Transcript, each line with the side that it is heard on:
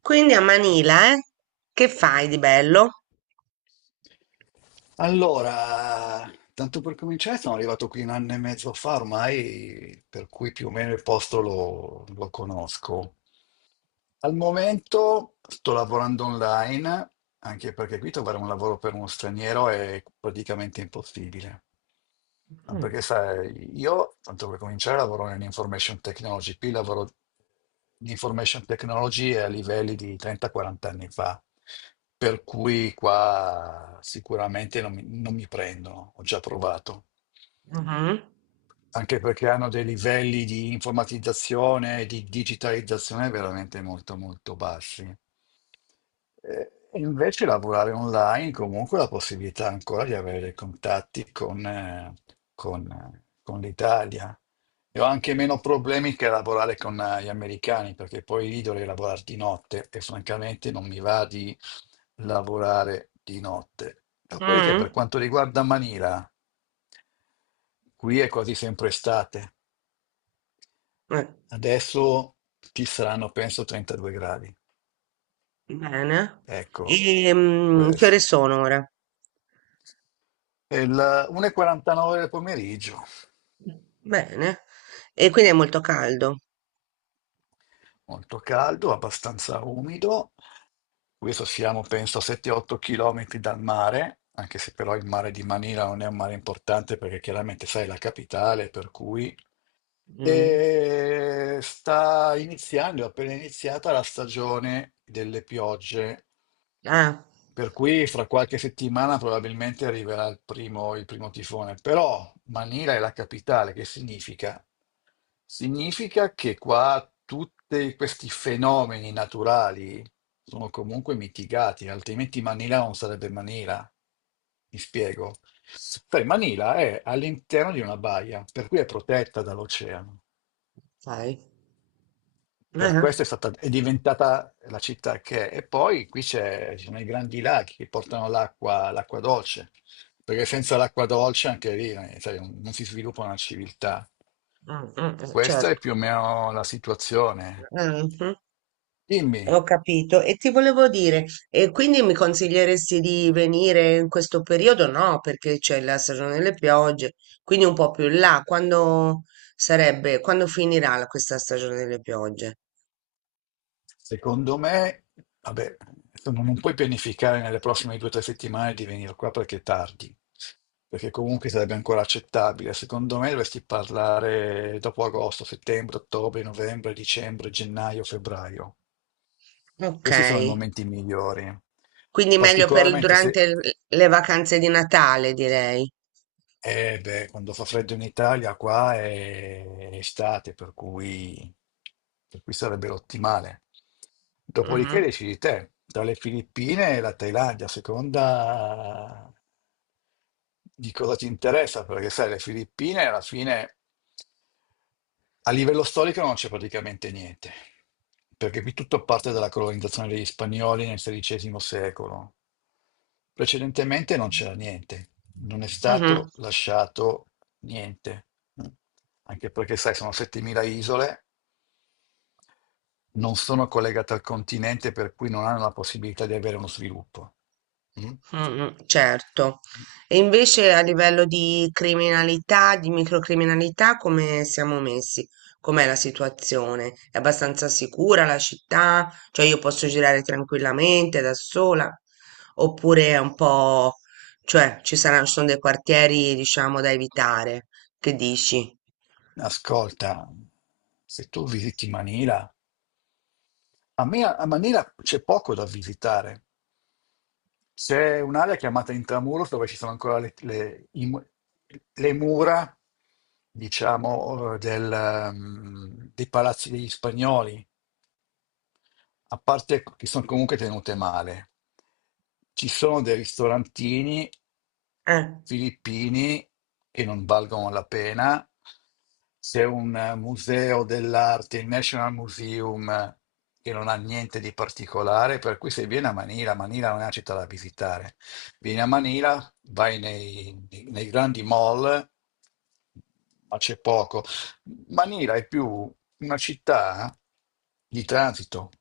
right: Quindi a Manila, eh? Che fai di bello?
left: Allora, tanto per cominciare, sono arrivato qui un anno e mezzo fa ormai, per cui più o meno il posto lo conosco. Al momento sto lavorando online, anche perché qui trovare un lavoro per uno straniero è praticamente impossibile. Ah, perché sai, io, tanto per cominciare, lavoro in information technology, qui lavoro in information technology a livelli di 30-40 anni fa, per cui qua sicuramente non mi prendono, ho già provato
right: Mhm,
left: anche perché hanno dei livelli di informatizzazione e di digitalizzazione veramente molto molto bassi. E invece lavorare online comunque la possibilità ancora di avere dei contatti con l'Italia. E ho anche meno problemi che lavorare con gli americani, perché poi lì dovrei lavorare di notte e francamente non mi va di lavorare di notte. Dopodiché,
right: mhm.
left: per quanto riguarda Manila, qui è quasi sempre estate.
right: Eh,
left: Adesso ci saranno, penso, 32 gradi.
right: bene.
left: Ecco
right: E, che ore
left: questo.
right: sono ora?
left: È il 1:49 del pomeriggio,
right: Bene. E quindi è molto caldo.
left: molto caldo, abbastanza umido. Questo siamo, penso, a 7-8 km dal mare, anche se però il mare di Manila non è un mare importante perché chiaramente sai è la capitale, per cui.
right: Mm.
left: E sta iniziando, è appena iniziata la stagione delle piogge,
right: Ah,
left: per cui fra qualche settimana probabilmente arriverà il primo tifone. Però Manila è la capitale, che significa? Significa che qua tutti questi fenomeni naturali sono comunque mitigati, altrimenti Manila non sarebbe Manila. Mi spiego. Sai, Manila è all'interno di una baia, per cui è protetta dall'oceano.
right: sai.
left: Per
right: Eh,
left: questo è stata, è diventata la città che è. E poi qui ci sono i grandi laghi che portano l'acqua, l'acqua dolce, perché senza l'acqua dolce anche lì sai, non si sviluppa una civiltà.
right: mm, mm,
left: Questa è
right: certo.
left: più o meno la situazione.
right: Mhm.
left: Dimmi.
right: Ho capito. E ti volevo dire, e quindi mi consiglieresti di venire in questo periodo? No, perché c'è la stagione delle piogge, quindi un po' più in là. Quando sarebbe, quando finirà questa stagione delle piogge?
left: Secondo me, vabbè, insomma, non puoi pianificare nelle prossime 2 o 3 settimane di venire qua perché è tardi, perché comunque sarebbe ancora accettabile. Secondo me dovresti parlare dopo agosto, settembre, ottobre, novembre, dicembre, gennaio, febbraio.
right: Ok.
left: Questi sono i momenti migliori.
right: Quindi meglio per
left: Particolarmente
right: durante
left: se.
right: le vacanze di Natale, direi.
left: Eh beh, quando fa freddo in Italia, qua è estate, per cui sarebbe l'ottimale. Dopodiché
right: Mhm.
left: decidi te, tra le Filippine e la Thailandia, a seconda di cosa ti interessa, perché sai, le Filippine alla fine a livello storico non c'è praticamente niente, perché qui tutto parte dalla colonizzazione degli spagnoli nel XVI secolo. Precedentemente non c'era niente, non è
right: Mhm.
left: stato lasciato niente, anche perché, sai, sono 7.000 isole, non sono collegate al continente, per cui non hanno la possibilità di avere uno sviluppo. Mm?
right: Mm, mm, certo. E invece a livello di criminalità, di microcriminalità, come siamo messi? Com'è la situazione? È abbastanza sicura la città? Cioè io posso girare tranquillamente da sola? Oppure è un po'... cioè ci sono dei quartieri, diciamo, da evitare? Che dici?
left: Ascolta, se tu visiti Manila, A Manila c'è poco da visitare. C'è un'area chiamata Intramuros dove ci sono ancora le mura, diciamo, dei palazzi degli spagnoli, a parte che sono comunque tenute male. Ci sono dei ristorantini
right: Eh,
left: filippini che non valgono la pena. C'è un museo dell'arte, il National Museum, che non ha niente di particolare, per cui se vieni a Manila, Manila non è una città da visitare. Vieni a Manila, vai nei grandi mall, ma c'è poco. Manila è più una città di transito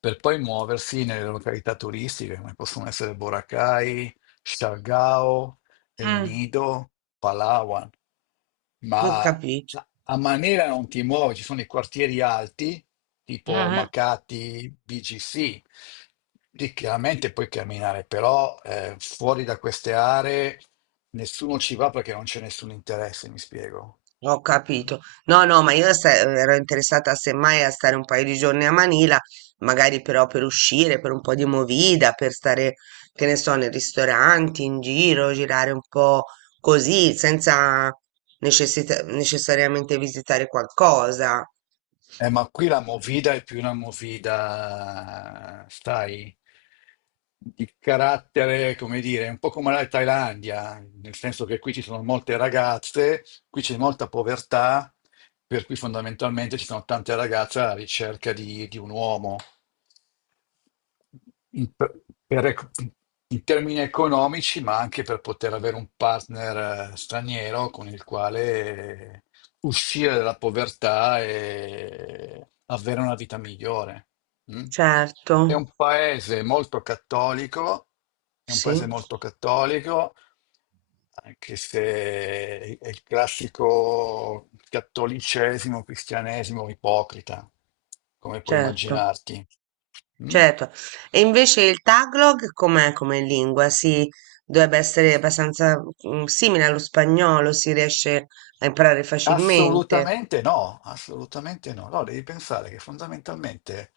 left: per poi muoversi nelle località turistiche, come possono essere Boracay, Siargao, El
right: mm,
left: Nido, Palawan,
right: ho
left: ma
right: capito.
left: a Manera non ti muovi, ci sono i quartieri alti, tipo Makati, BGC, lì chiaramente puoi camminare, però fuori da queste aree nessuno ci va perché non c'è nessun interesse, mi spiego.
right: Ho
left: Mm?
right: capito. No, no, ma io ero interessata semmai a stare un paio di giorni a Manila, magari però per uscire, per un po' di movida, per stare, che ne so, nei ristoranti, in giro, girare un po' così, senza necessariamente visitare qualcosa.
left: Ma qui la movida è più una movida, sai, di carattere, come dire, un po' come la Thailandia, nel senso che qui ci sono molte ragazze, qui c'è molta povertà, per cui fondamentalmente ci sono tante ragazze alla ricerca di un uomo in, per- per ec- in termini economici, ma anche per poter avere un partner straniero con il quale uscire dalla povertà e avere una vita migliore. Mm?
right: Certo,
left: È un paese molto cattolico, è un
right: sì,
left: paese molto cattolico, anche se è il classico cattolicesimo, cristianesimo ipocrita, come puoi
right: certo.
left: immaginarti. Mm?
right: Certo, e invece il Tagalog com'è come lingua? Si dovrebbe essere abbastanza simile allo spagnolo, si riesce a imparare facilmente?
left: Assolutamente no, assolutamente no. No, devi pensare che fondamentalmente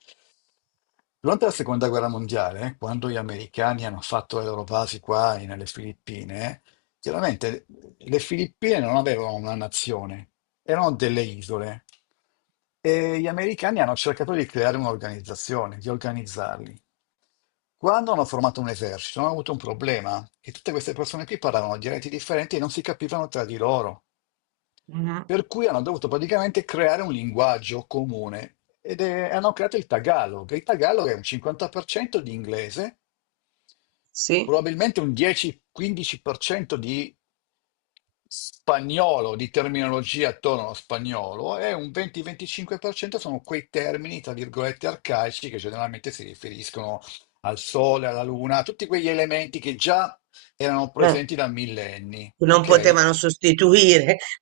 left: durante la seconda guerra mondiale, quando gli americani hanno fatto le loro basi qua nelle Filippine, chiaramente le Filippine non avevano una nazione, erano delle isole e gli americani hanno cercato di creare un'organizzazione, di organizzarli. Quando hanno formato un esercito, hanno avuto un problema, che tutte queste persone qui parlavano dialetti differenti e non si capivano tra di loro.
right: Mhm.
left: Per cui hanno dovuto praticamente creare un linguaggio comune hanno creato il Tagalog. Il Tagalog è un 50% di inglese,
right: Sì?
left: probabilmente un 10-15% di spagnolo, di terminologia attorno allo spagnolo, e un 20-25% sono quei termini, tra virgolette, arcaici che generalmente si riferiscono al sole, alla luna, a tutti quegli elementi che già erano
right: Eh,
left: presenti da millenni,
right: non
left: ok?
right: potevano sostituire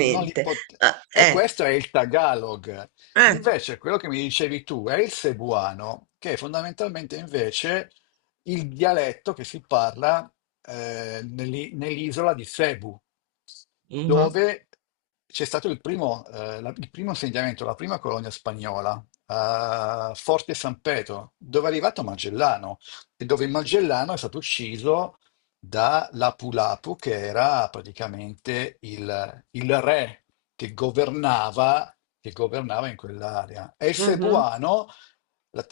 left: Non li pot-
right: Ah,
left: E questo è il Tagalog.
right: eh,
left: Invece, quello che mi dicevi tu è il Cebuano, che è fondamentalmente invece il dialetto che si parla nell'isola di Cebu
right: mhm.
left: dove c'è stato il primo insediamento, la prima colonia spagnola, a Forte San Pedro, dove è arrivato Magellano e dove Magellano è stato ucciso da Lapu-Lapu, che era praticamente il re che governava, che governava in quell'area. E il
right: Mhm,
left: Cebuano la-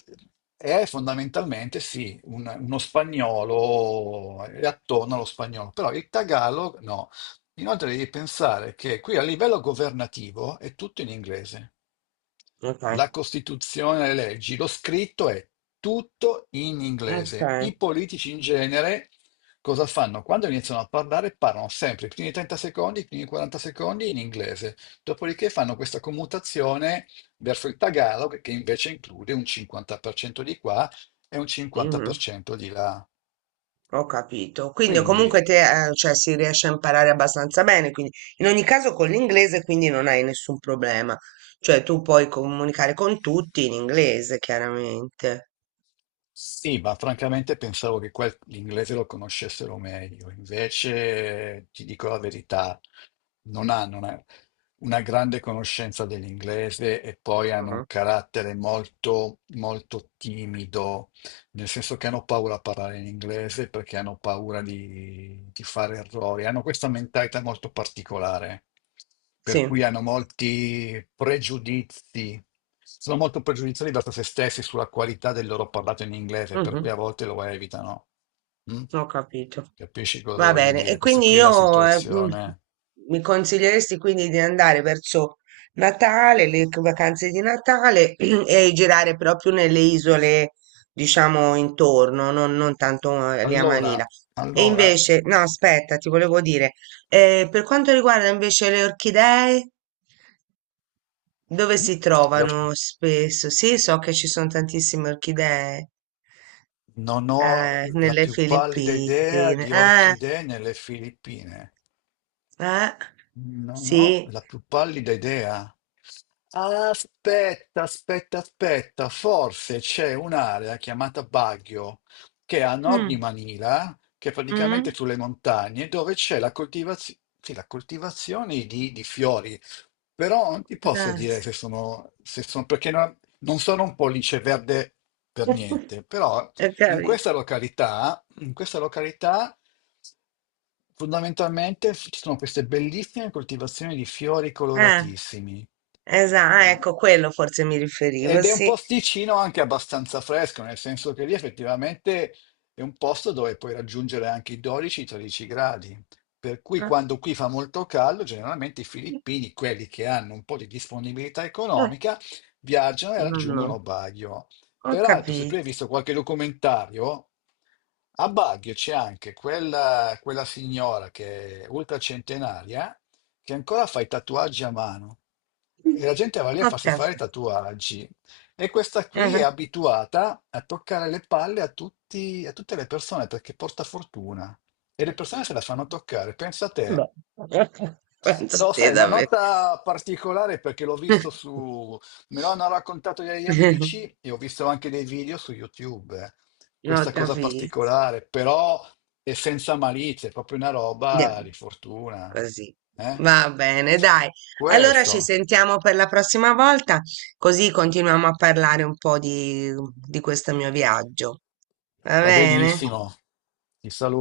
left: è fondamentalmente, sì, uno spagnolo, è attorno allo spagnolo, però il Tagalog no. Inoltre devi pensare che qui a livello governativo è tutto in inglese.
right: ok,
left: La Costituzione, le leggi, lo scritto è tutto in
right: ok,
left: inglese. I politici in genere cosa fanno? Quando iniziano a parlare, parlano sempre i primi 30 secondi, i primi 40 secondi in inglese. Dopodiché fanno questa commutazione verso il tagalog, che invece include un 50% di qua e un
right: mhm.
left: 50% di là.
right: Ho capito. Quindi
left: Quindi.
right: comunque te, cioè, si riesce a imparare abbastanza bene, quindi in ogni caso con l'inglese quindi non hai nessun problema. Cioè tu puoi comunicare con tutti in inglese, chiaramente.
left: Sì, ma francamente pensavo che l'inglese lo conoscessero meglio, invece ti dico la verità, non hanno una grande conoscenza dell'inglese e poi hanno un
right: Mm,
left: carattere molto, molto timido, nel senso che hanno paura a parlare in inglese perché hanno paura di fare errori, hanno questa mentalità molto particolare, per
right: sì,
left: cui hanno molti pregiudizi, sono molto pregiudiziali verso se stessi sulla qualità del loro parlato in inglese, per cui
right: mhm,
left: a volte lo evitano. Mm?
right: ho capito.
left: Capisci cosa
right: Va
left: voglio
right: bene, e
left: dire? Questa
right: quindi
left: qui è la
right: io
left: situazione.
right: mi consiglieresti quindi di andare verso Natale, vacanze di Natale e girare proprio nelle isole, diciamo, intorno, non tanto lì a Manila.
left: Allora,
right: E
left: allora.
right: invece, no, aspetta, ti volevo dire, per quanto riguarda invece le orchidee, dove
left: Mm?
right: si
left: Le
right: trovano
left: orchidee.
right: spesso? Sì, so che ci sono tantissime orchidee,
left: Non ho la
right: nelle
left: più pallida idea
right: Filippine.
left: di
right: Eh.
left: orchidee nelle Filippine.
right: Eh?
left: Non ho
right: Sì.
left: la più pallida idea. Aspetta, aspetta, aspetta, forse c'è un'area chiamata Baguio, che è a nord di
right: Mm,
left: Manila, che è praticamente
right: mm,
left: sulle montagne, dove c'è la coltivazione, sì, la coltivazione di fiori. Però non ti
right: può
left: posso dire
right: darsi.
left: se sono perché non sono un pollice verde per niente, però
right: Ho
left: in
right: capito.
left: questa località in questa località fondamentalmente ci sono queste bellissime coltivazioni di fiori
right: Eh,
left: coloratissimi.
right: esatto,
left: eh.
right: ecco, quello forse mi riferivo,
left: Ed è un
right: sì.
left: posticino anche abbastanza fresco, nel senso che lì effettivamente è un posto dove puoi raggiungere anche i 12-13 gradi. Per cui
right: Ah,
left: quando qui fa molto caldo, generalmente i filippini, quelli che hanno un po' di disponibilità economica, viaggiano e
right: no, no,
left: raggiungono Baguio.
right: ho
left: Peraltro, se tu
right: capito.
left: hai visto qualche documentario, a Baguio c'è anche quella signora che è ultracentenaria, che ancora fa i tatuaggi a mano. E la gente va
right: Ho
left: lì a farsi fare i
right: capito.
left: tatuaggi. E questa qui è
right: Eh,
left: abituata a toccare le palle a tutte le persone perché porta fortuna e le persone se la fanno toccare. Pensa a te.
right: beh. Penso a
left: No,
right: te
left: sai, una
right: davvero.
left: nota particolare perché l'ho visto su... Me lo hanno raccontato degli amici e ho visto anche dei video su YouTube.
right: Ho
left: Questa cosa
right: capito.
left: particolare, però è senza malizia, è proprio una roba
right: Andiamo.
left: di fortuna.
right: Così.
left: Eh?
right: Va bene, dai. Allora ci
left: Questo
right: sentiamo per la prossima volta, così continuiamo a parlare un po' di questo mio viaggio. Va
left: va
right: bene?
left: benissimo. Ti saluto.